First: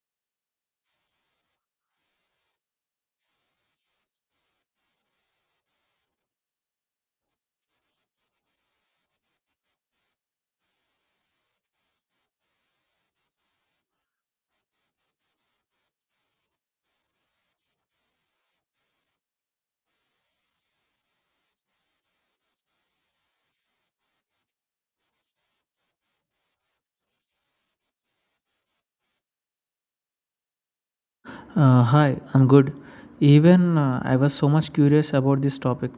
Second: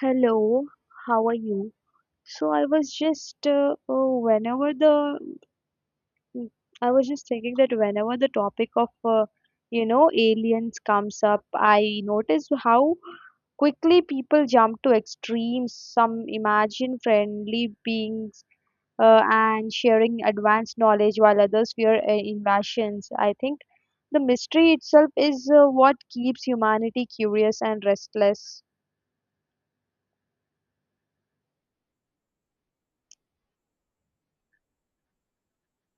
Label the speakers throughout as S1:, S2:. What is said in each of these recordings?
S1: Hello, how are you? So I was just whenever mm, I was just thinking that whenever the topic of aliens comes up, I notice how quickly people jump to extremes. Some imagine friendly beings and sharing advanced knowledge, while others fear invasions. I think the mystery itself is what keeps humanity curious and restless.
S2: Hi, I'm good. Even I was so much curious about this topic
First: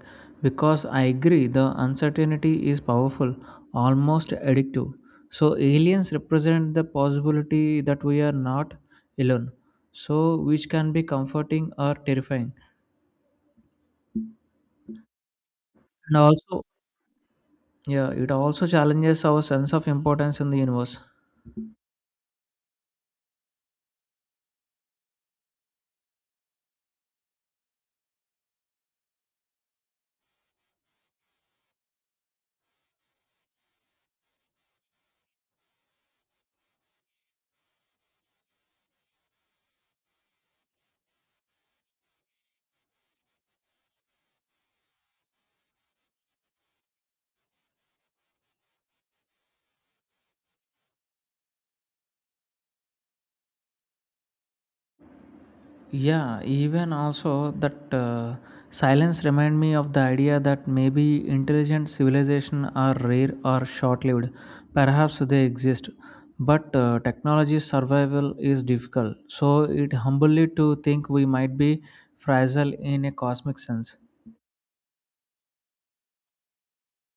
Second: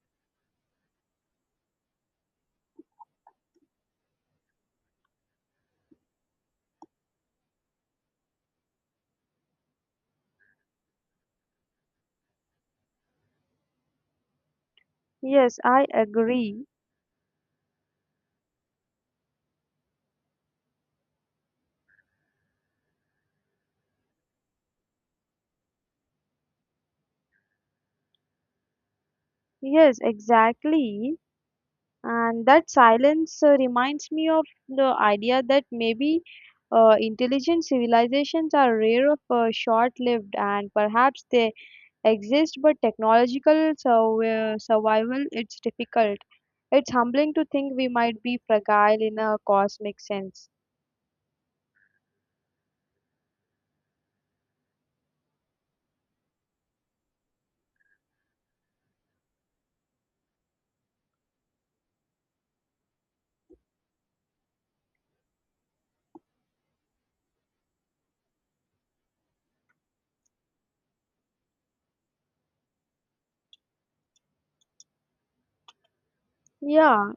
S2: because I agree the uncertainty is powerful, almost addictive. So, aliens represent the possibility that we are not alone, so which can be comforting or terrifying.
S1: Yes, I
S2: And also,
S1: agree.
S2: yeah, it also challenges our sense of importance in the universe.
S1: Yes, exactly. And that silence reminds me of the idea that maybe intelligent civilizations are rare of short-lived and perhaps they exist, but survival, it's difficult. It's humbling to think we might be fragile in a cosmic sense.
S2: Yeah, even also that silence remind me of the idea that maybe intelligent civilization are rare or short-lived. Perhaps they exist, but technology survival is difficult. So it humbly to think we might be fragile in a cosmic sense.
S1: Yeah,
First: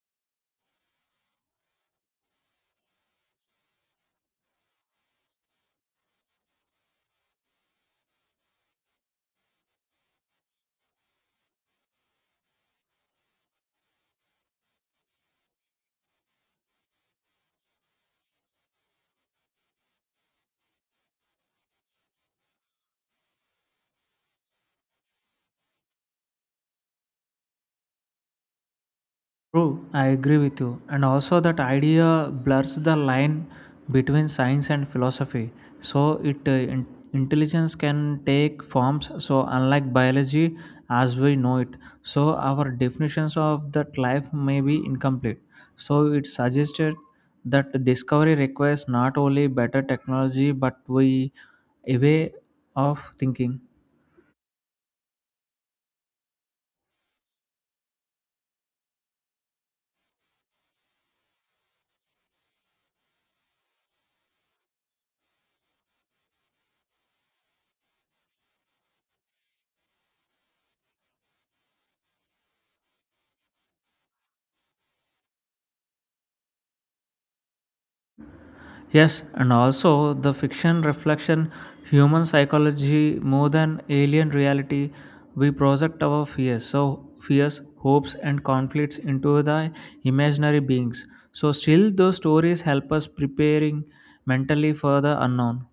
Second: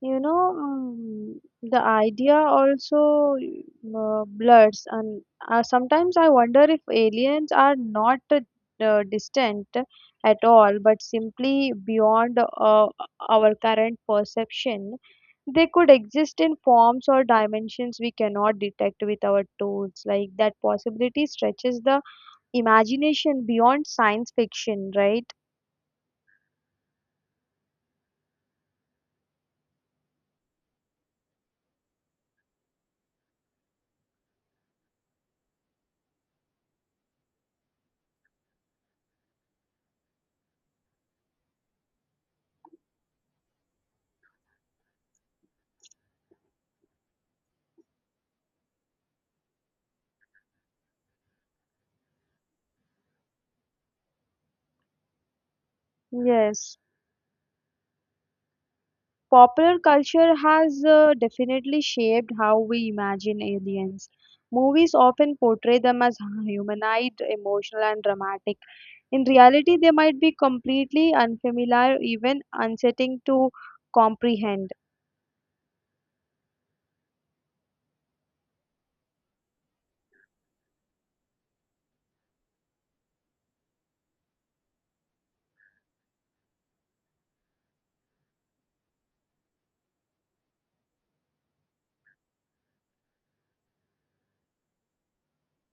S1: you know, mm, the idea also blurs, and sometimes I wonder if aliens are not distant at all, but simply beyond our current perception. They could exist in forms or dimensions we cannot detect with our tools. Like that possibility stretches the imagination beyond science fiction, right?
S2: True, I agree with you. And also, that idea blurs the line between science and philosophy. So, it uh, in- intelligence can take forms. So, unlike biology as we know it, so our definitions of that life may be incomplete. So, it suggested that discovery requires not only better technology but we a way of thinking.
S1: Yes. Popular culture has definitely shaped how we imagine aliens. Movies often portray them as humanized, emotional, and dramatic. In reality, they might be completely unfamiliar, even unsettling to comprehend.
S2: Yes, and also the fiction reflection human psychology more than alien reality. We project our fears, so fears, hopes, and conflicts into the imaginary beings. So still, those stories help us preparing mentally for the unknown.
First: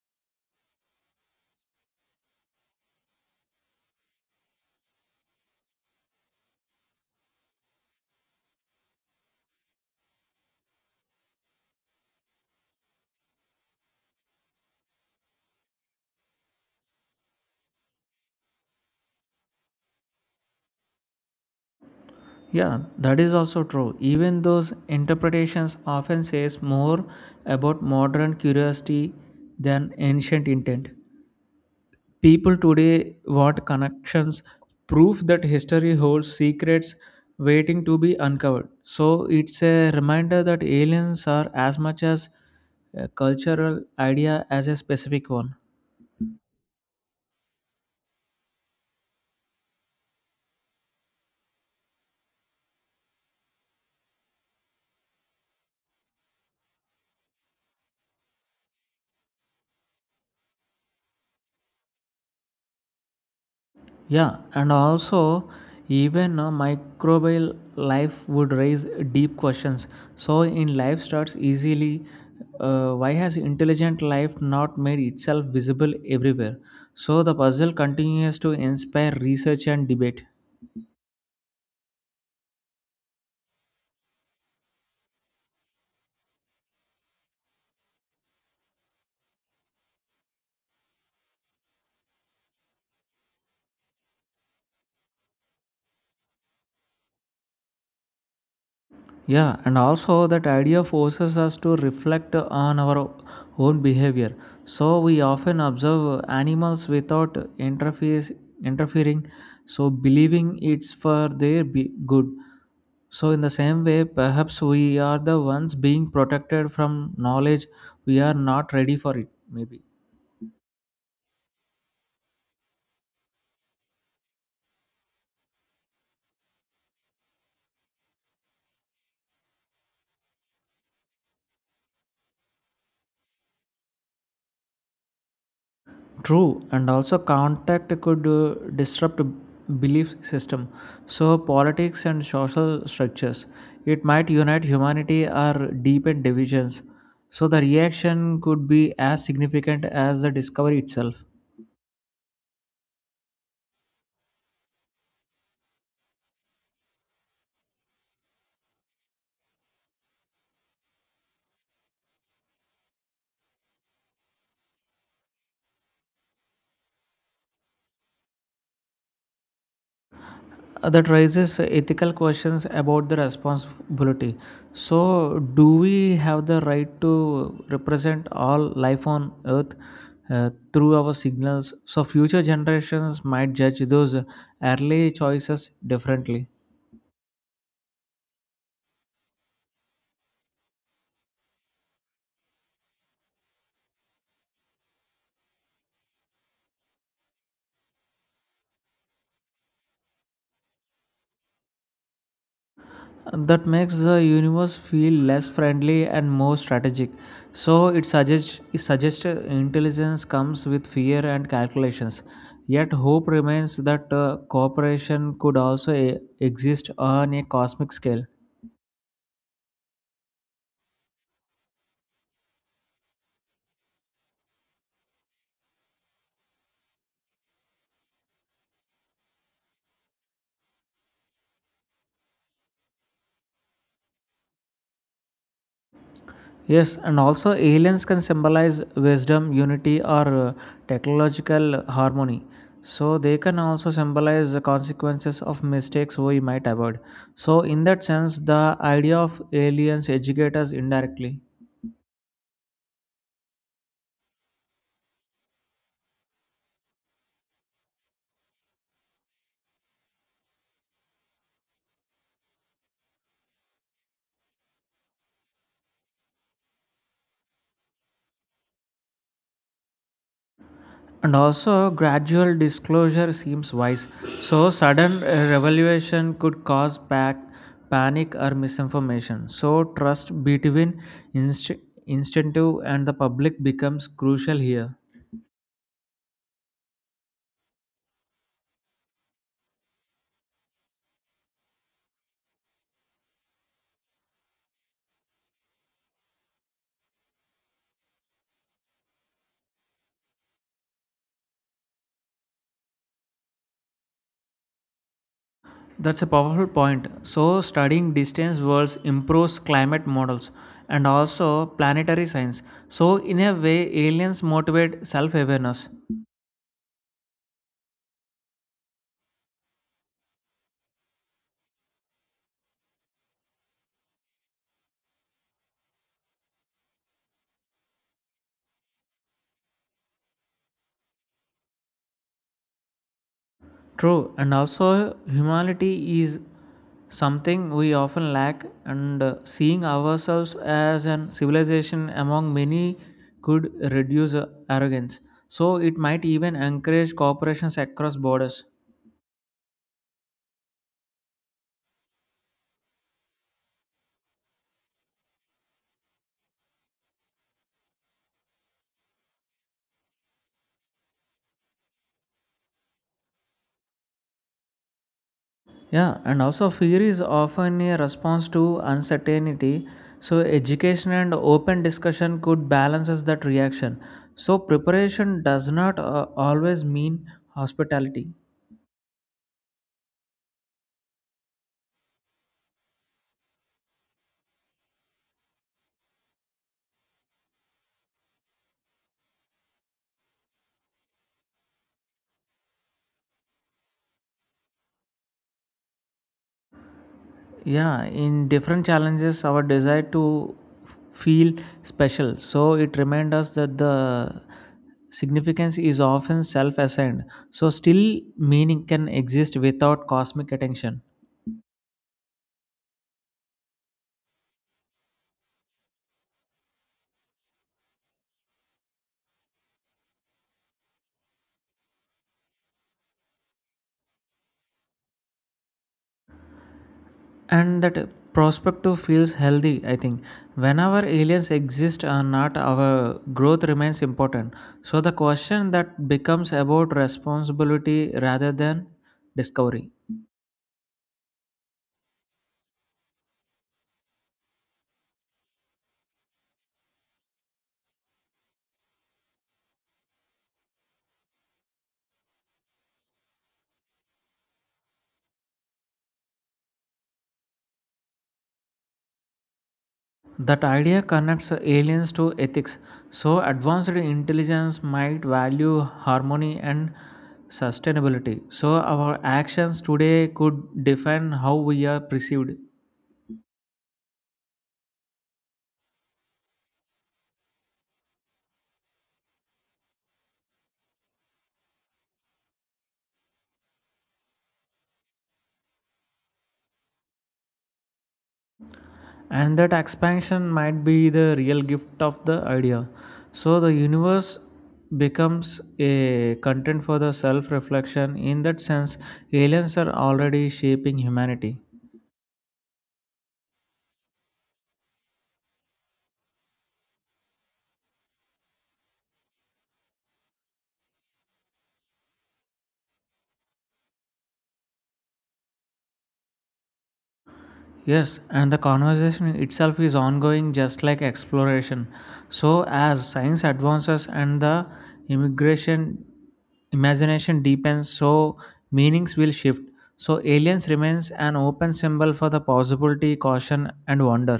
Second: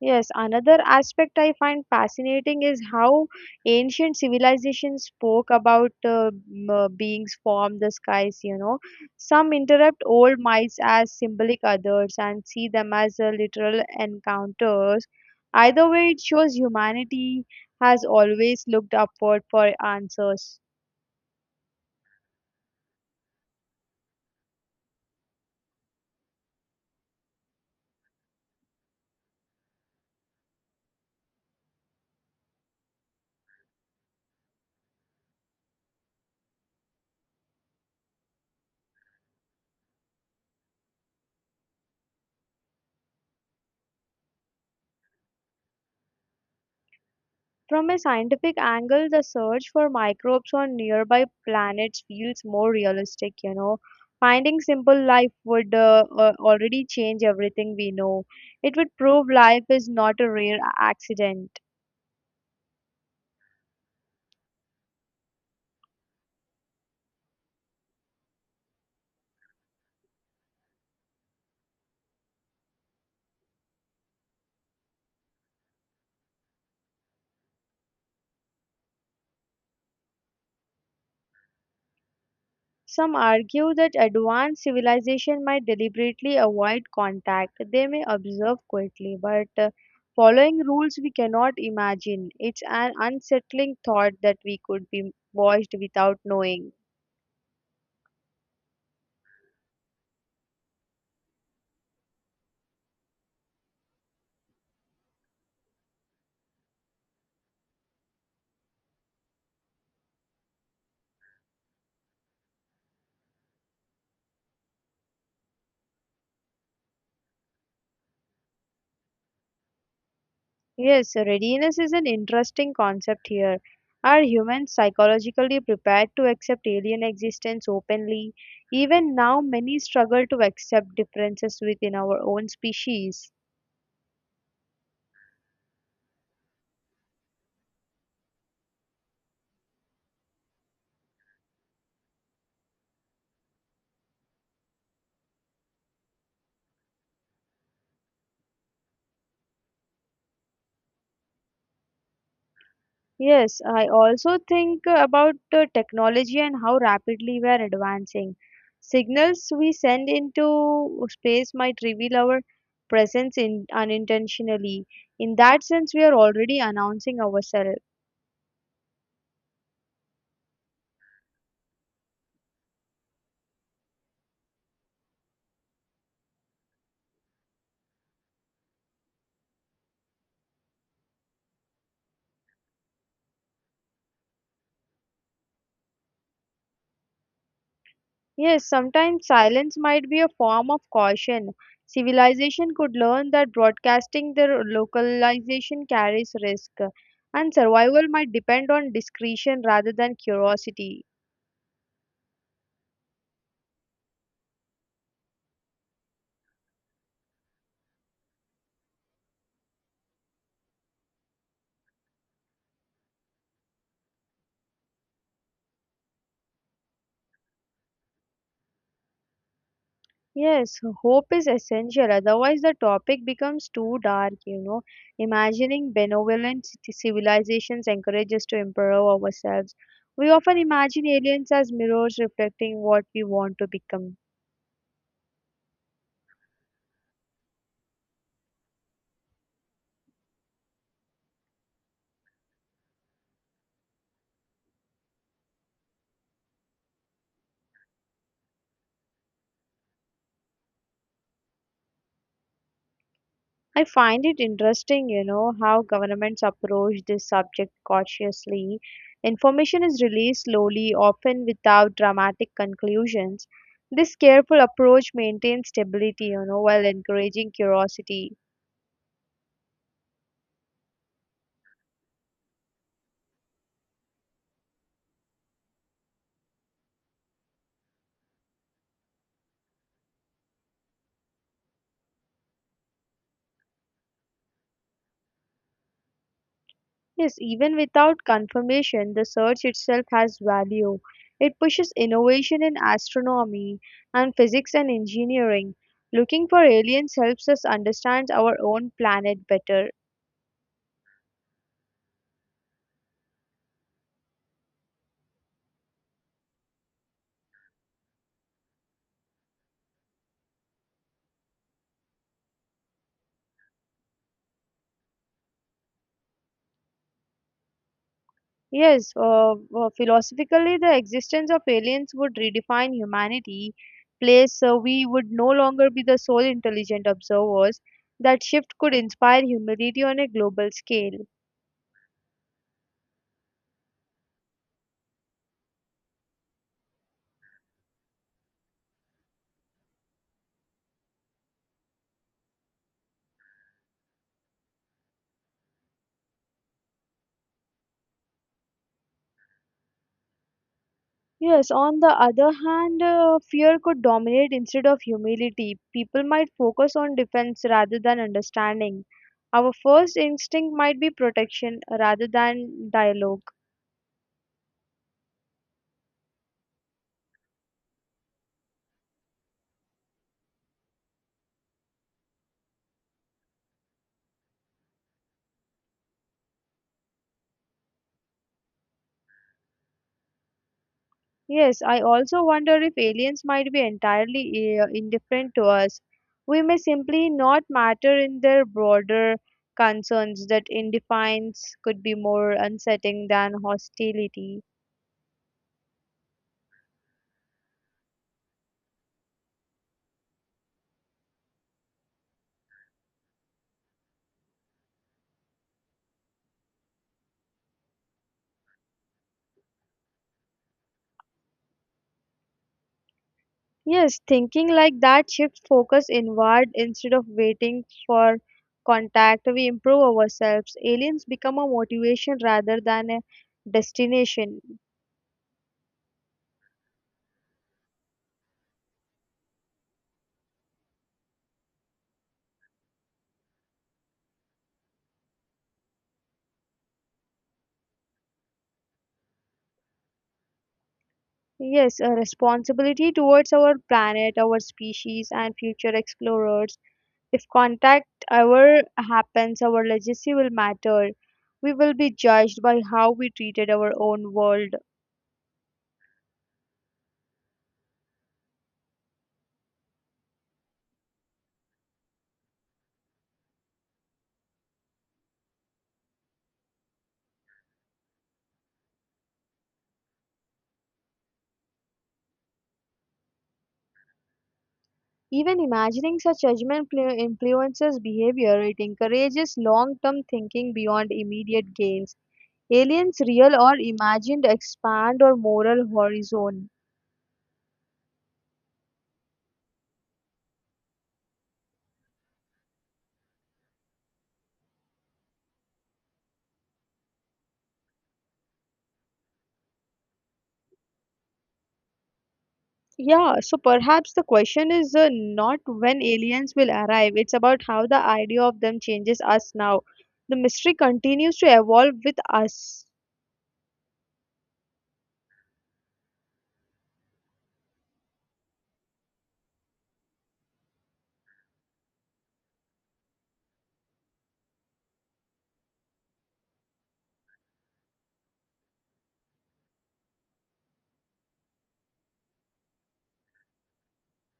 S1: Yes, another aspect I find fascinating is how ancient civilizations spoke about beings from the skies, you know. Some interpret old myths as symbolic others and see them as literal encounters. Either way, it shows humanity has always looked upward for answers.
S2: Yeah, that is also true. Even those interpretations often says more about modern curiosity than ancient intent. People today want connections, proof that history holds secrets waiting to be uncovered. So it's a reminder that aliens are as much as a cultural idea as a specific one.
S1: From a scientific angle, the search for microbes on nearby planets feels more realistic, you know. Finding simple life would already change everything we know. It would prove life is not a accident.
S2: Yeah, and also even a microbial life would raise deep questions. So in life starts easily. Why has intelligent life not made itself visible everywhere? So the puzzle continues to inspire research and debate.
S1: Some argue that advanced civilization might deliberately avoid contact. They may observe quietly, but following rules we cannot imagine. It's an unsettling thought that we could be watched without knowing.
S2: Yeah, and also that idea forces us to reflect on our own behavior. So we often observe animals without interface interfering, so believing it's for their good. So in the same way, perhaps we are the ones being protected from knowledge we are not ready for it. Maybe.
S1: Yes, so readiness is an interesting concept here. Are humans psychologically prepared to accept alien existence openly? Even now, many struggle to accept differences within our own species.
S2: True, and also contact could disrupt belief system. So politics and social structures. It might unite humanity or deepen divisions. So the reaction could be as significant as the discovery itself.
S1: Yes, I also think about the technology and how rapidly we are advancing. Signals we send into space might reveal our presence in, unintentionally. In that sense, we are already announcing ourselves.
S2: That raises ethical questions about the responsibility. So, do we have the right to represent all life on Earth through our signals? So, future generations might judge those early choices differently.
S1: Yes, sometimes silence might be a form of caution. Civilization could learn that broadcasting their localization carries risk, and survival might depend on discretion rather than curiosity.
S2: That makes the universe feel less friendly and more strategic. So it suggests intelligence comes with fear and calculations. Yet hope remains that cooperation could also exist on a cosmic scale.
S1: Yes, hope is essential, otherwise, the topic becomes too dark, you know. Imagining civilizations encourages us to improve ourselves. We often imagine aliens as mirrors reflecting what we want to become.
S2: Yes, and also aliens can symbolize wisdom, unity, or technological harmony. So they can also symbolize the consequences of mistakes we might avoid. So in that sense, the idea of aliens educate us indirectly.
S1: I find it interesting, you know, how governments approach this subject cautiously. Information is released slowly, often without dramatic conclusions. This careful approach maintains stability, you know, while encouraging curiosity.
S2: And also, gradual disclosure seems wise. So sudden revelation could cause panic or misinformation. So trust between inst- instinctive and the public becomes crucial here.
S1: Yes, even without confirmation, the search itself has value. It pushes innovation in astronomy and physics and engineering. Looking for aliens helps us understand our own planet better.
S2: That's a powerful point. So, studying distant worlds improves climate models and also planetary science. So, in a way, aliens motivate self awareness.
S1: Yes, philosophically, the existence of aliens would redefine humanity, place we would no longer be the sole intelligent observers. That shift could inspire humility on a global scale.
S2: True, and also humanity is something we often lack, and seeing ourselves as an civilization among many could reduce arrogance. So, it might even encourage cooperations across borders.
S1: Yes, on the other hand, fear could dominate instead of humility. People might focus on defense rather than understanding. Our first instinct might be protection rather than dialogue.
S2: Yeah, and also fear is often a response to uncertainty. So, education and open discussion could balance us that reaction. So, preparation does not always mean hospitality.
S1: Yes, I also wonder if aliens might be entirely indifferent to us. We may simply not matter in their broader concerns that indifference could be more unsettling than hostility.
S2: Yeah, in different challenges, our desire to feel special. So, it reminds us that the significance is often self assigned. So, still meaning can exist without cosmic attention.
S1: Yes, thinking like that shifts focus inward instead of waiting for contact. We improve ourselves. Aliens become a motivation rather than a destination.
S2: And that prospective feels healthy, I think. Whenever aliens exist or not, our growth remains important. So the question that becomes about responsibility rather than discovery.
S1: Yes, a responsibility towards our planet, our species, and future explorers. If contact ever happens, our legacy will matter. We will be judged by how we treated our own world.
S2: That idea connects aliens to ethics. So advanced intelligence might value harmony and sustainability, so our actions today could define how we are perceived.
S1: Even imagining such influences behavior, it encourages long term thinking beyond immediate gains. Aliens, real or imagined, expand our moral horizon.
S2: And that expansion might be the real gift of the idea. So the universe becomes a content for the self reflection. In that sense, aliens are already shaping humanity.
S1: Yeah, so perhaps the question is not when aliens will arrive, it's about how the idea of them changes us now. The mystery continues to evolve with us.
S2: Yes, and the conversation itself is ongoing, just like exploration. So as science advances and the immigration imagination deepens, so meanings will shift. So aliens remains an open symbol for the possibility, caution and wonder.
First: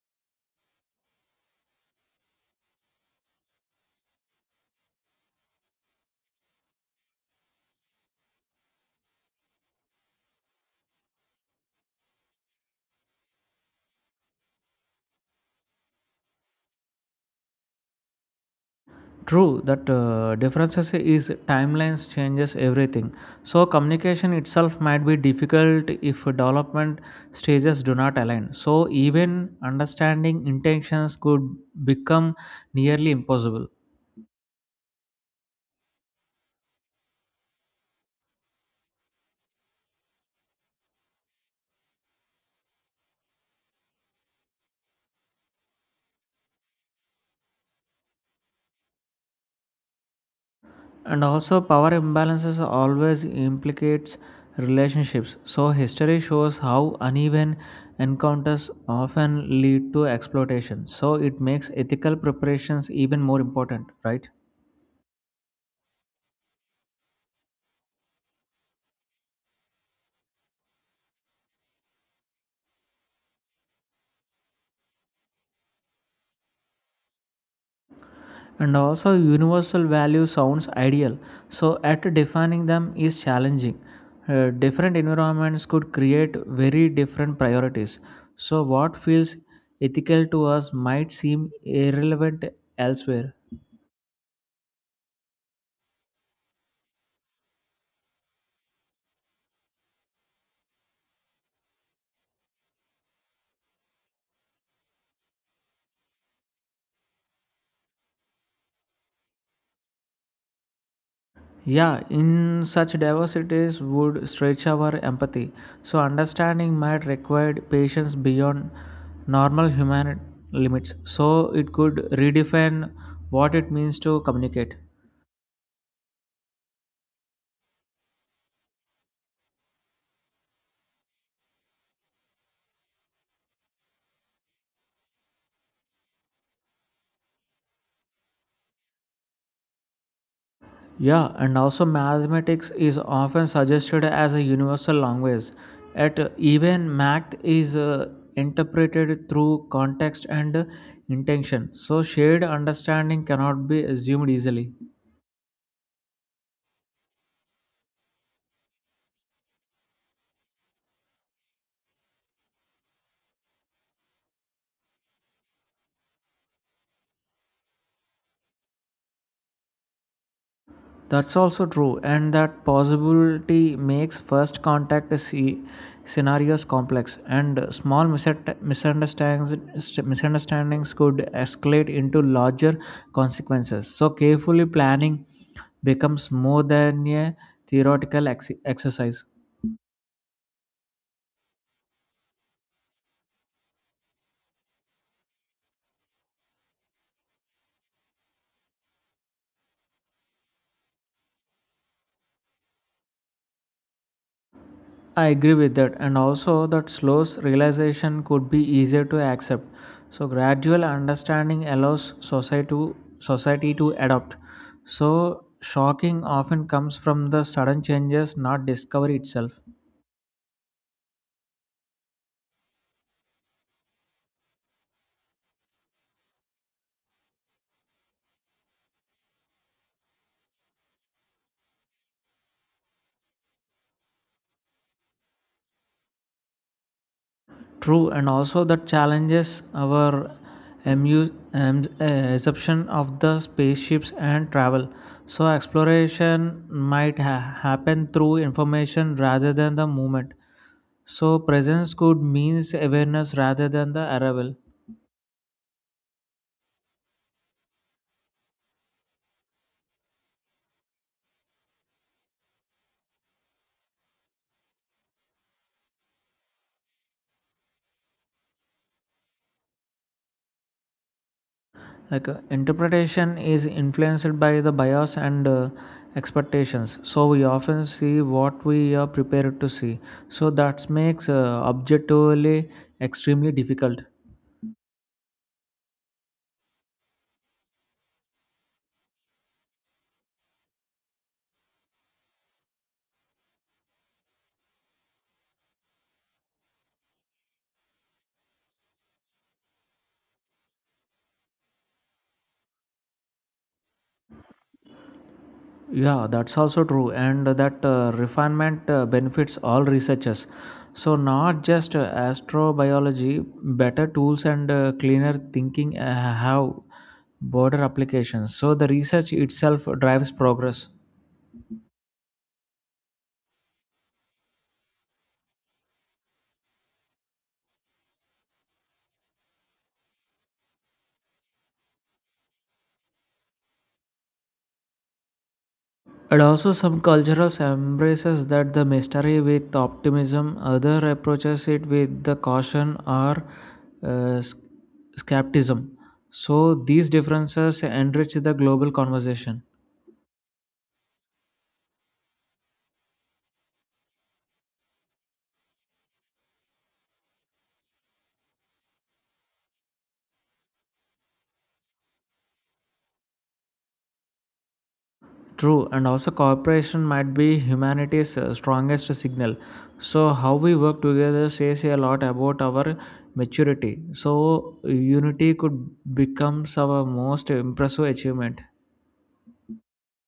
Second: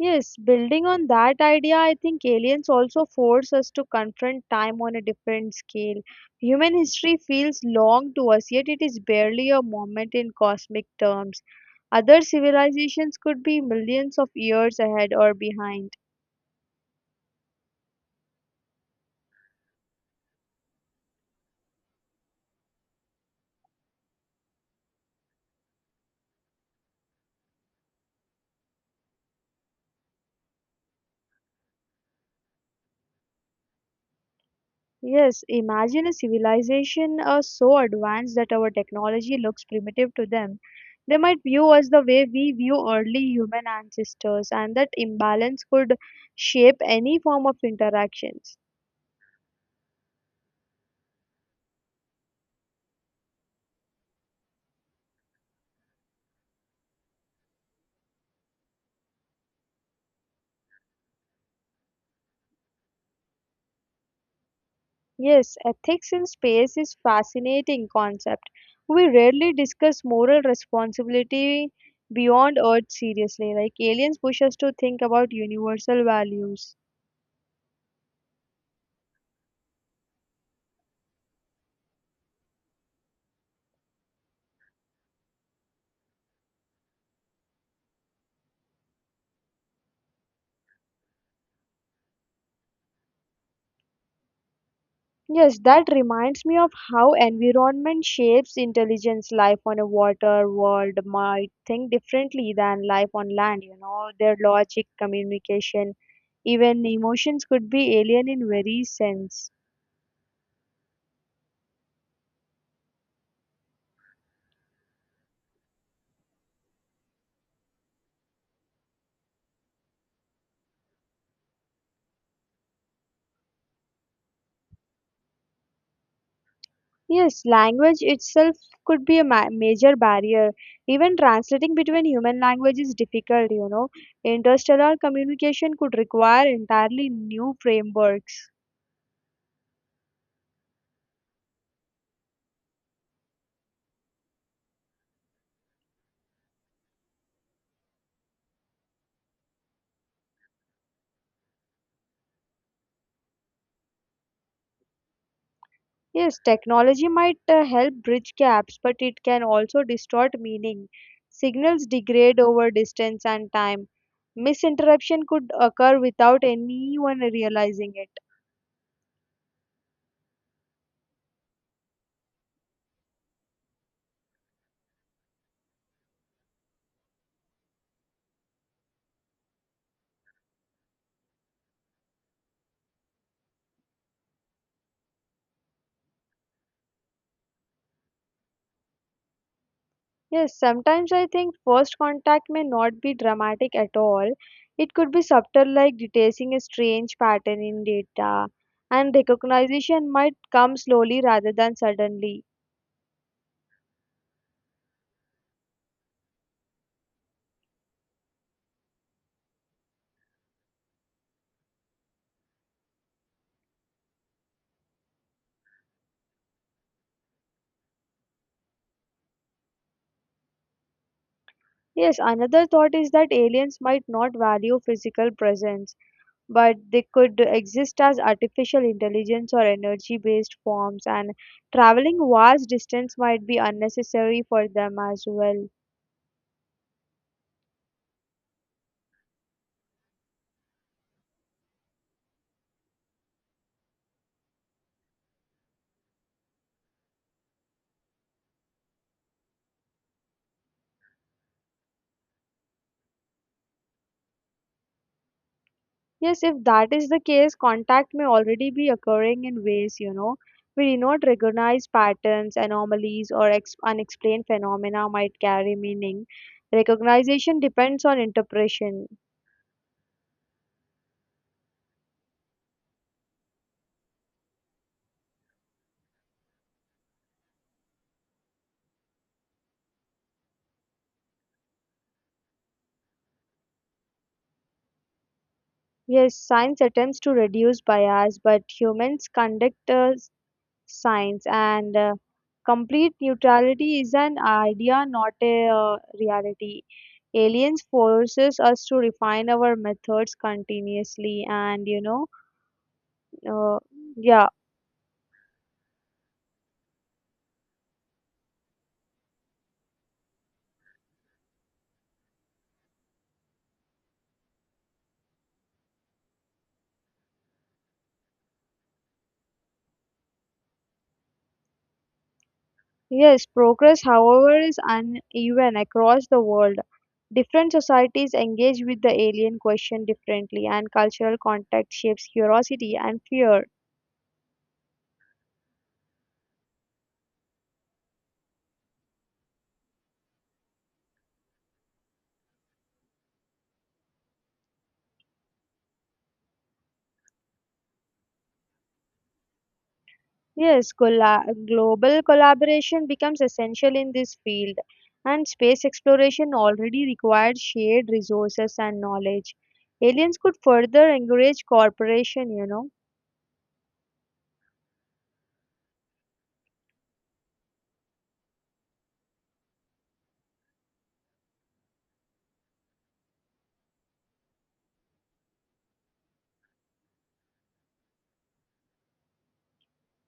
S1: Yes, building on that idea, I think aliens also force us to confront time on a different scale. Human history feels long to us, yet it is barely a moment in cosmic terms. Other civilizations could be millions of years ahead or behind.
S2: True, that differences is timelines changes everything. So communication itself might be difficult if development stages do not align. So even understanding intentions could become nearly impossible.
S1: Yes, imagine a civilization so advanced that our technology looks primitive to them. They might view us the way we view early human ancestors, and that imbalance could shape any form of interaction.
S2: And also power imbalances always implicates relationships. So history shows how uneven encounters often lead to exploitation. So it makes ethical preparations even more important, right?
S1: Yes, ethics in space is fascinating concept. We rarely discuss moral responsibility beyond Earth seriously. Like aliens push us to think about universal values.
S2: And also, universal value sounds ideal, so at defining them is challenging. Different environments could create very different priorities. So, what feels ethical to us might seem irrelevant elsewhere.
S1: Yes, that reminds me of how environment shapes intelligence. Life on a water world might think differently than life on land, you know, their logic, communication, even emotions could be alien in very sense.
S2: Yeah, in such diversities would stretch our empathy. So, understanding might require patience beyond normal human limits. So, it could redefine what it means to communicate.
S1: Yes, language itself could be a major barrier. Even translating between human language is difficult, you know. Interstellar communication could require entirely new frameworks.
S2: Yeah, and also mathematics is often suggested as a universal language. Yet even math is interpreted through context and intention. So shared understanding cannot be assumed easily.
S1: Yes, technology might help bridge gaps, but it can also distort meaning. Signals degrade over distance and time. Misinterruption could occur without anyone realizing it.
S2: That's also true, and that possibility makes first contact scenarios complex, and small misunderstandings, misunderstandings could escalate into larger consequences. So, carefully planning becomes more than a theoretical exercise.
S1: Yes, sometimes I think first contact may not be dramatic at all. It could be subtle, like detecting a strange pattern in data, and recognition might come slowly rather than suddenly.
S2: I agree with that, and also that slow realization could be easier to accept. So gradual understanding allows society to adopt. So shocking often comes from the sudden changes, not discovery itself.
S1: Yes, another thought is that aliens might not value physical presence, but they could exist as artificial intelligence or energy based forms, and traveling vast distance might be unnecessary for them as well.
S2: True, and also that challenges our assumption of the spaceships and travel. So exploration might happen through information rather than the movement. So presence could means awareness rather than the arrival.
S1: Yes, if that is the case, contact may already be occurring in ways, you know, we do not recognize patterns, anomalies, or unexplained phenomena might carry meaning. Recognition depends on interpretation.
S2: Like interpretation is influenced by the bias and expectations. So we often see what we are prepared to see. So that makes objectively extremely difficult.
S1: Yes, science attempts to reduce bias, but humans conduct science, and complete neutrality is an idea, not a reality. Aliens forces us to refine our methods continuously, and Uh, yeah,
S2: Yeah, that's also true, and that refinement benefits all researchers. So, not just astrobiology, better tools and cleaner thinking have broader applications. So, the research itself drives progress.
S1: yes, progress, however, is uneven across the world. Different societies engage with the alien question differently, and cultural context shapes curiosity and fear.
S2: And also, some cultures embraces that the mystery with optimism, other approaches it with the caution or uh, sc- skepticism. So, these differences enrich the global conversation.
S1: Yes, global collaboration becomes essential in this field, and space exploration already requires shared resources and knowledge. Aliens could further encourage cooperation, you know.
S2: True, and also cooperation might be humanity's strongest signal. So, how we work together says a lot about our maturity. So, unity could becomes our most impressive achievement.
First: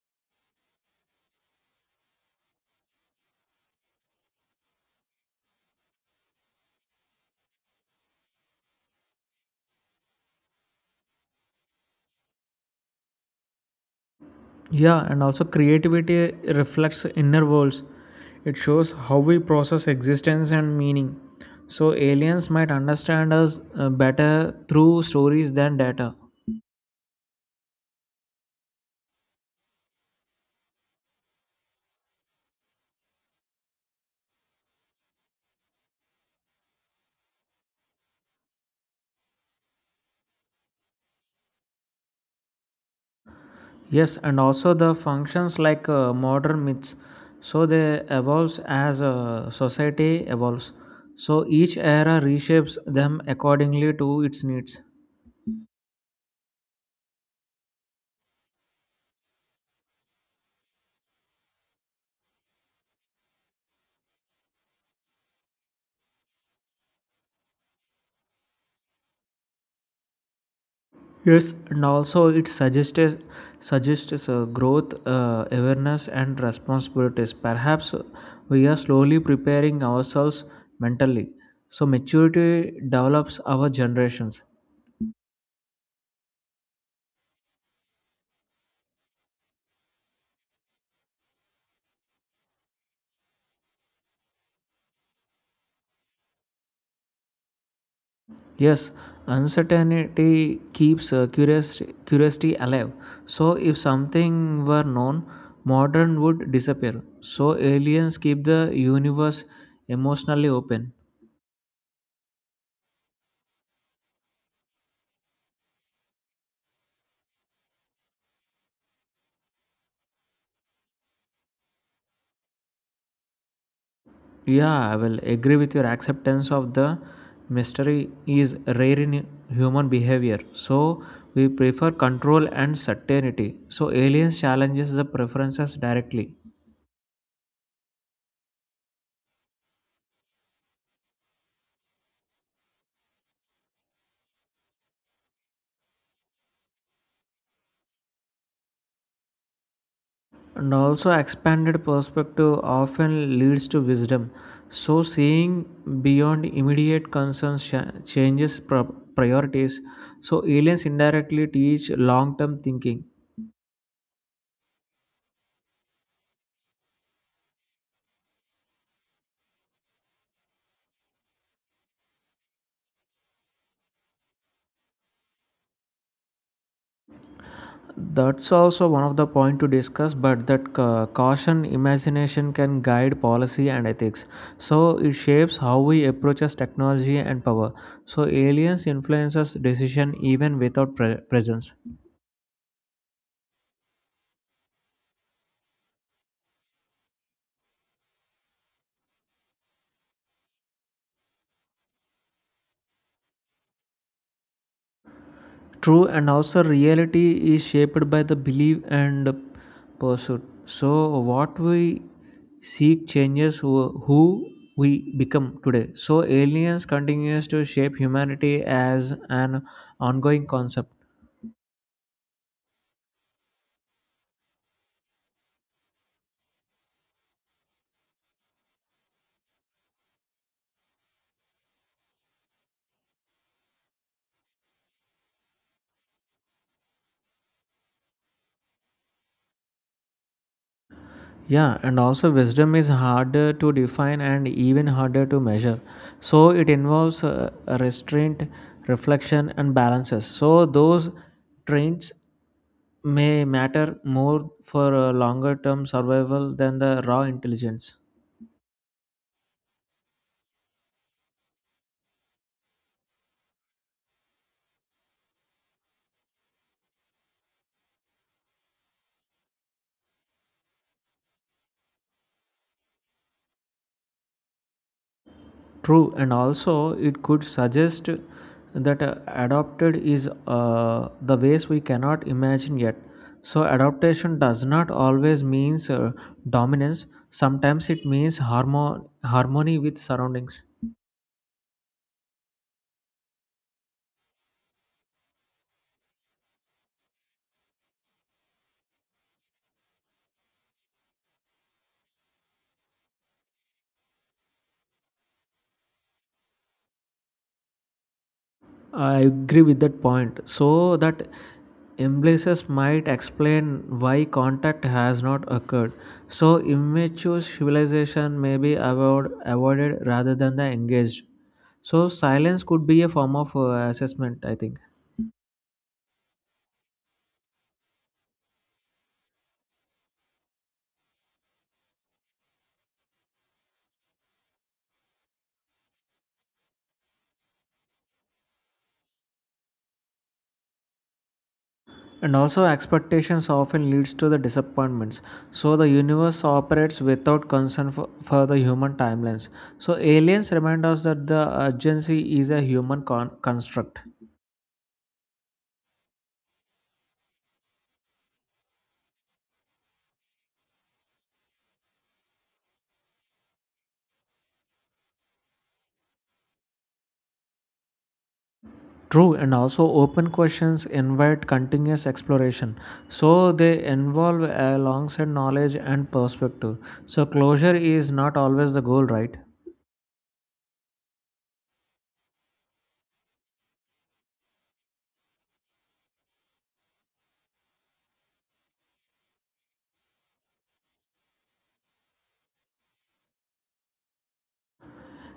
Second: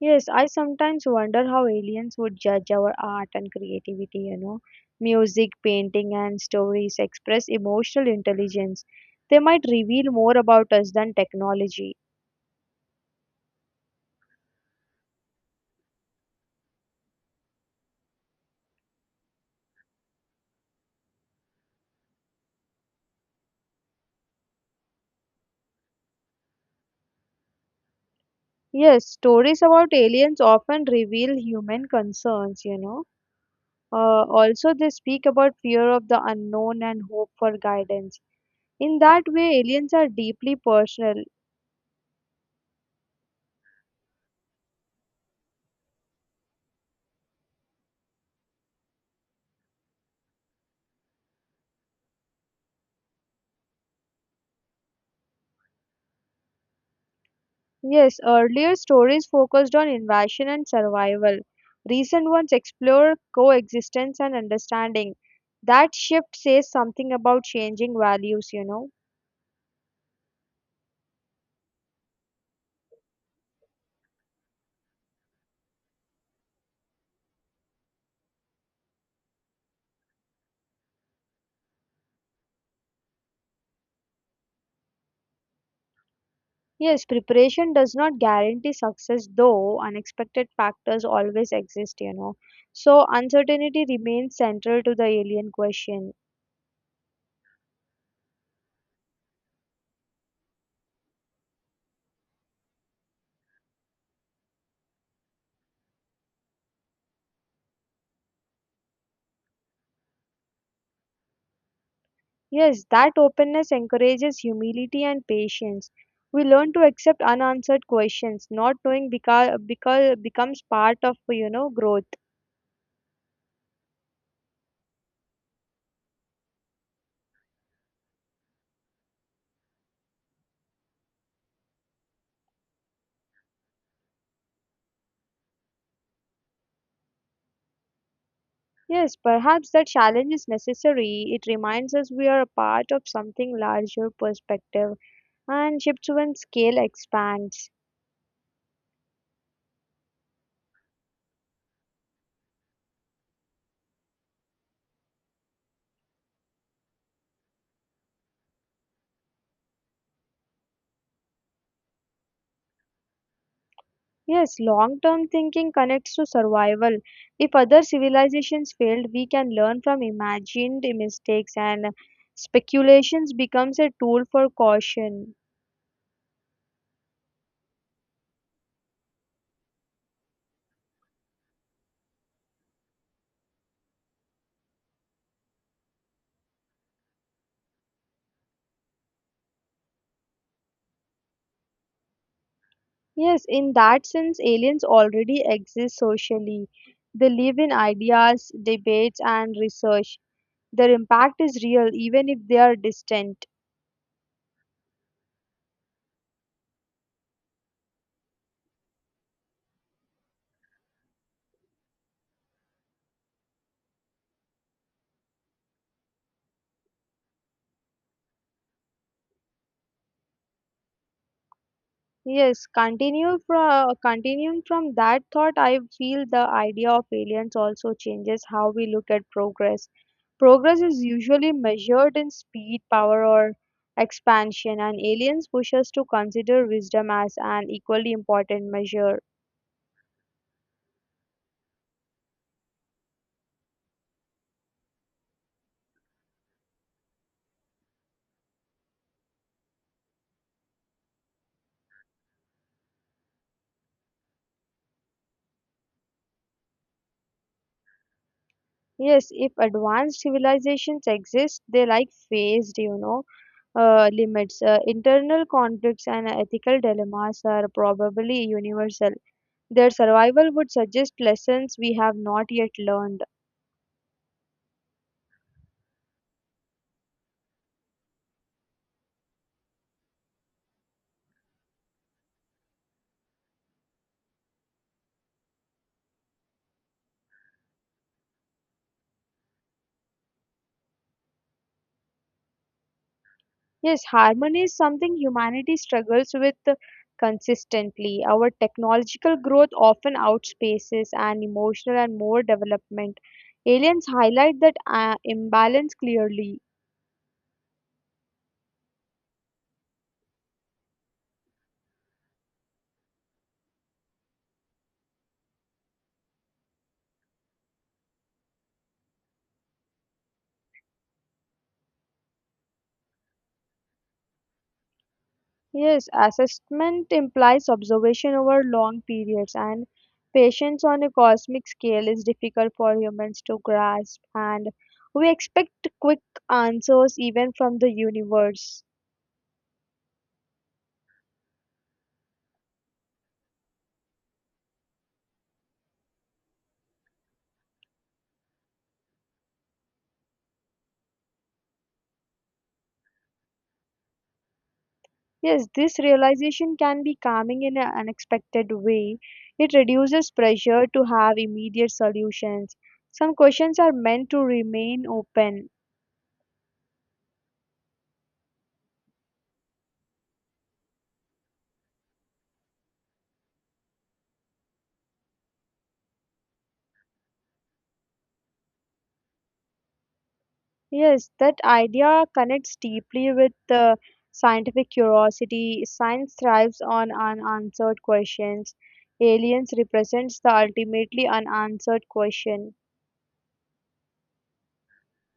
S1: Yes, I sometimes wonder how aliens would judge our art and creativity, you know. Music, painting, and stories express emotional intelligence. They might reveal more about us than technology.
S2: Yeah, and also creativity reflects inner worlds. It shows how we process existence and meaning. So, aliens might understand us better through stories than data.
S1: Yes, stories about aliens often reveal human concerns, you know. Also, they speak about fear of the unknown and hope for guidance. In that way, aliens are deeply personal.
S2: Yes, and also the functions like modern myths. So they evolves as a society evolves. So each era reshapes them accordingly to its needs.
S1: Yes, earlier stories focused on invasion and survival. Recent ones explore coexistence and understanding. That shift says something about changing values, you know.
S2: Yes, and also it suggests growth, awareness, and responsibilities. Perhaps we are slowly preparing ourselves mentally. So maturity develops our generations.
S1: Yes, preparation does not guarantee success, though unexpected factors always exist, you know. So, uncertainty remains central to the alien question.
S2: Yes, uncertainty keeps curiosity alive. So, if something were known, modern would disappear. So, aliens keep the universe emotionally open.
S1: Yes, that openness encourages humility and patience. We learn to accept unanswered questions. Not knowing because becomes part of you know growth.
S2: Yeah, I will agree with your acceptance of the mystery is rare in human behavior. So, we prefer control and certainty. So, aliens challenges the preferences directly.
S1: Yes, perhaps that challenge is necessary. It reminds us we are a part of something larger perspective and shifts when scale expands.
S2: And also, expanded perspective often leads to wisdom. So, seeing beyond immediate concerns changes priorities. So, aliens indirectly teach long term thinking.
S1: Yes, long term thinking connects to survival. If other civilizations failed, we can learn from imagined mistakes and speculations becomes a tool for caution.
S2: That's also one of the point to discuss, but that caution imagination can guide policy and ethics. So it shapes how we approaches technology and power. So aliens influences decision even without presence.
S1: Yes, in that sense, aliens already exist socially. They live in ideas, debates, and research. Their impact is real, even if they are distant.
S2: True, and also reality is shaped by the belief and pursuit. So, what we seek changes who we become today. So, aliens continues to shape humanity as an ongoing concept.
S1: Yes, continue from continuing from that thought, I feel the idea of aliens also changes how we look at progress. Progress is usually measured in speed, power, or expansion, and aliens push us to consider wisdom as an equally important measure.
S2: Yeah, and also wisdom is harder to define and even harder to measure. So, it involves restraint, reflection, and balances. So, those traits may matter more for a longer term survival than the raw intelligence.
S1: Yes, if advanced civilizations exist, they like faced, you know, limits. Internal conflicts and ethical dilemmas are probably universal. Their survival would suggest lessons we have not yet learned.
S2: True, and also it could suggest that adopted is the ways we cannot imagine yet. So, adaptation does not always means dominance. Sometimes it means harmony with surroundings.
S1: Yes, harmony is something humanity struggles with consistently. Our technological growth often outspaces and emotional and more development. Aliens highlight that imbalance clearly.
S2: I agree with that point. So that embraces might explain why contact has not occurred. So immature civilization may be avoided rather than the engaged. So silence could be a form of assessment, I think.
S1: Yes, assessment implies observation over long periods, and patience on a cosmic scale is difficult for humans to grasp, and we expect quick answers even from the universe.
S2: And also expectations often leads to the disappointments. So the universe operates without concern for the human timelines. So aliens remind us that the urgency is a human construct.
S1: Yes, this realization can be calming in an unexpected way. It reduces pressure to have immediate solutions. Some questions are meant to remain open.
S2: True, and also open questions invite continuous exploration. So they involve alongside knowledge and perspective. So closure is not always the goal, right?
S1: Yes, that idea connects deeply with scientific curiosity. Science thrives on unanswered questions. Aliens represents the ultimately unanswered question.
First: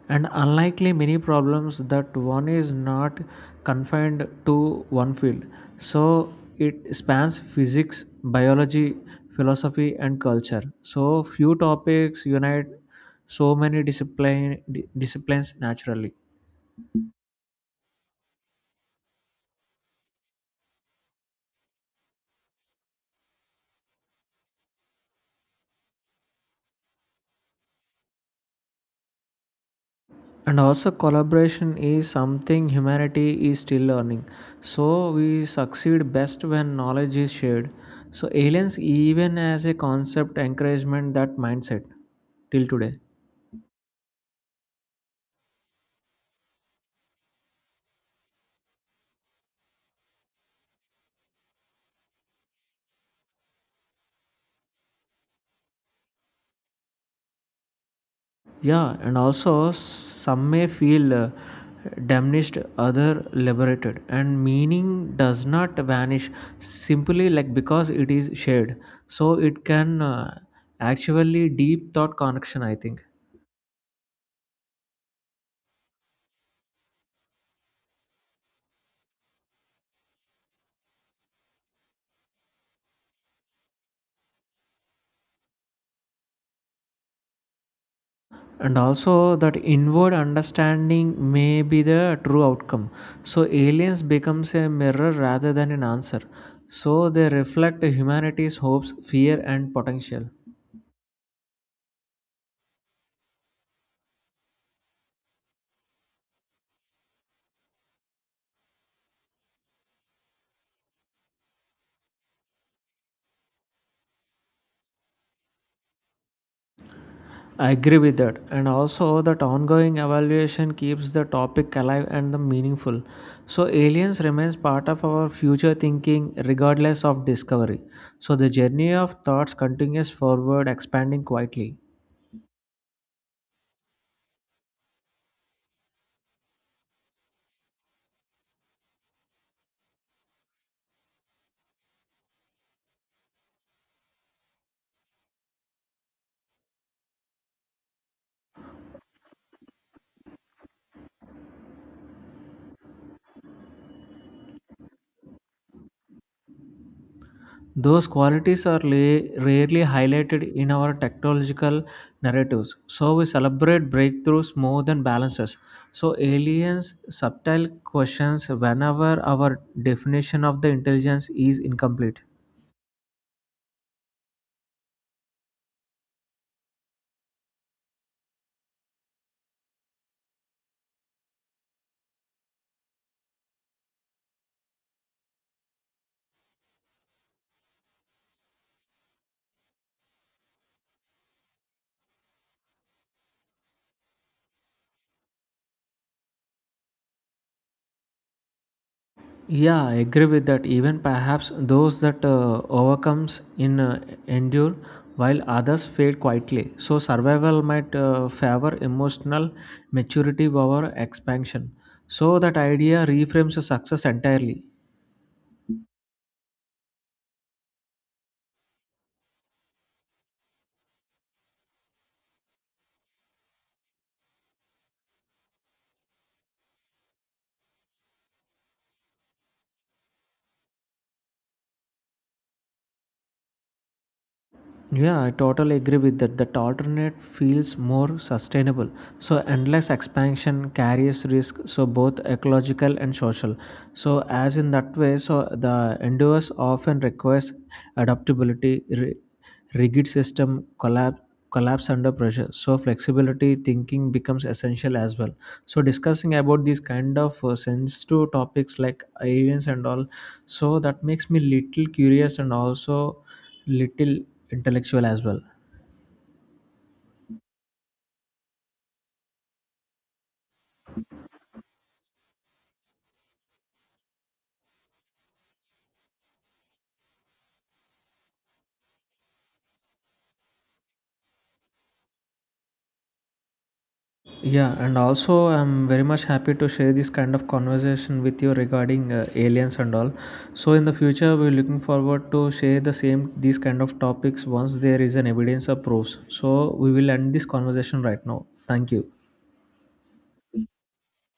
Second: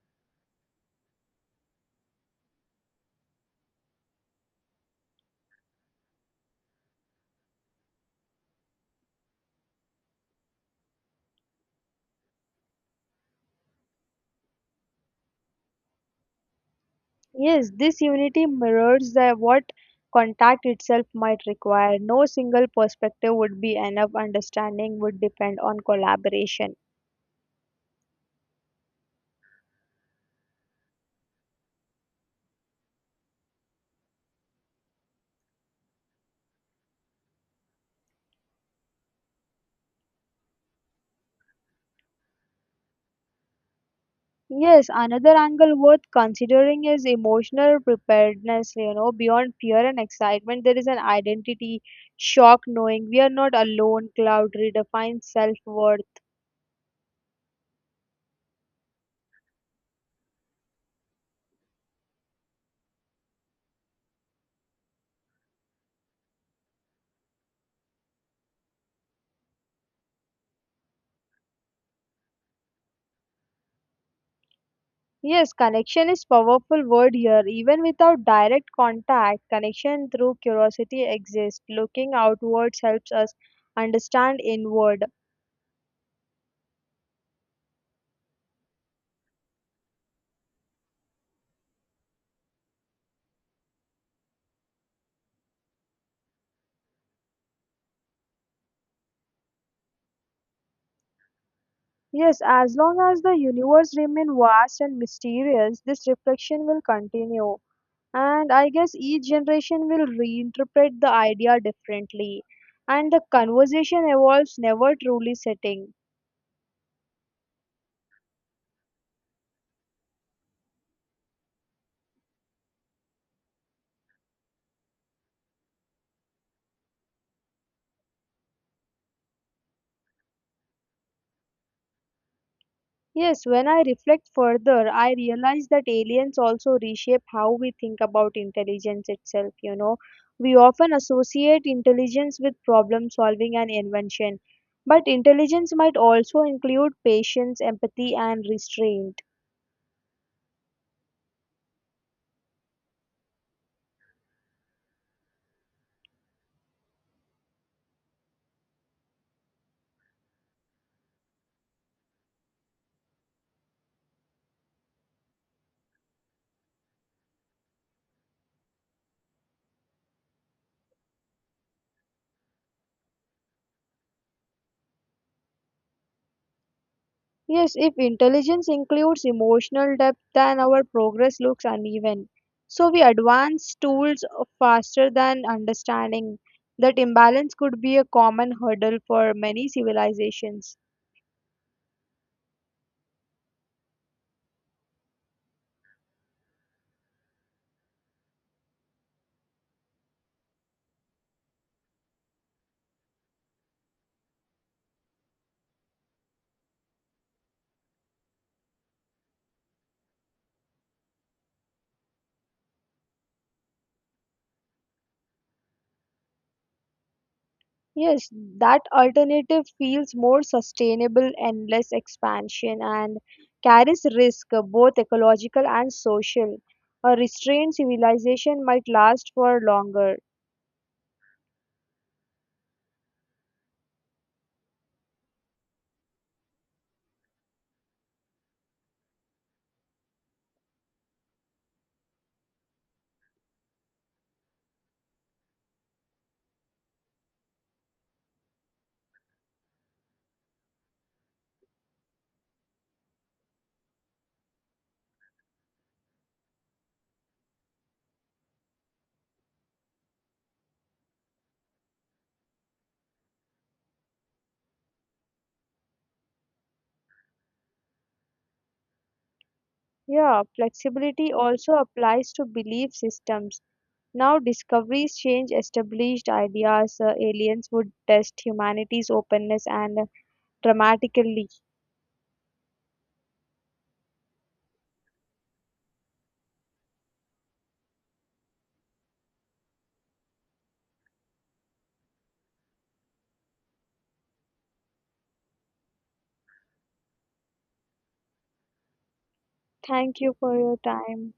S2: And unlikely many problems that one is not confined to one field. So it spans physics, biology, philosophy, and culture. So few topics unite so many disciplines naturally.
S1: Yes, this unity mirrors the what contact itself might require. No single perspective would be enough. Understanding would depend on collaboration.
S2: And also collaboration is something humanity is still learning. So we succeed best when knowledge is shared. So aliens, even as a concept, encouragement that mindset till today.
S1: Yes, another angle worth considering is emotional preparedness. You know, beyond fear and excitement, there is an identity shock knowing we are not alone. Cloud redefines self worth.
S2: Yeah, and also some may feel diminished, other liberated, and meaning does not vanish simply like because it is shared. So it can actually deep thought connection, I think.
S1: Yes, connection is powerful word here. Even without direct contact, connection through curiosity exists. Looking outwards helps us understand inward.
S2: And also, that inward understanding may be the true outcome. So, aliens becomes a mirror rather than an answer. So, they reflect humanity's hopes, fear, and potential.
S1: Yes, as long as the universe remains vast and mysterious, this reflection will continue. And I guess each generation will reinterpret the idea differently, and the conversation evolves never truly setting.
S2: I agree with that. And also, that ongoing evaluation keeps the topic alive and the meaningful. So, aliens remains part of our future thinking, regardless of discovery. So, the journey of thoughts continues forward, expanding quietly.
S1: Yes, when I reflect further, I realize that aliens also reshape how we think about intelligence itself, you know. We often associate intelligence with problem solving and invention, but intelligence might also include patience, empathy, and restraint.
S2: Those qualities are rarely highlighted in our technological narratives. So we celebrate breakthroughs more than balances. So aliens subtle questions whenever our definition of the intelligence is incomplete.
S1: Yes, if intelligence includes emotional depth, then our progress looks uneven. So we advance tools faster than understanding. That imbalance could be a common hurdle for many civilizations.
S2: Yeah, I agree with that. Even perhaps those that overcomes in endure, while others fade quietly. So survival might favor emotional maturity over expansion. So that idea reframes the success entirely.
S1: Yes, that alternative feels more sustainable and less expansion and carries risk, both ecological and social. A restrained civilization might last for longer.
S2: Yeah, I totally agree with that. That alternate feels more sustainable. So endless expansion carries risk, so both ecological and social. So as in that way, so the endeavors often requires adaptability, rigid system collapse under pressure, so flexibility thinking becomes essential as well. So discussing about these kind of sensitive topics like aliens and all, so that makes me little curious and also little intellectual as well.
S1: Yeah, flexibility also applies to belief systems. Now discoveries change established ideas, aliens would test humanity's openness and dramatically.
S2: Yeah, and also I'm very much happy to share this kind of conversation with you regarding aliens and all. So in the future, we're looking forward to share the same these kind of topics once there is an evidence or proofs. So we will end this conversation right now. Thank you.
S1: Thank you for your time.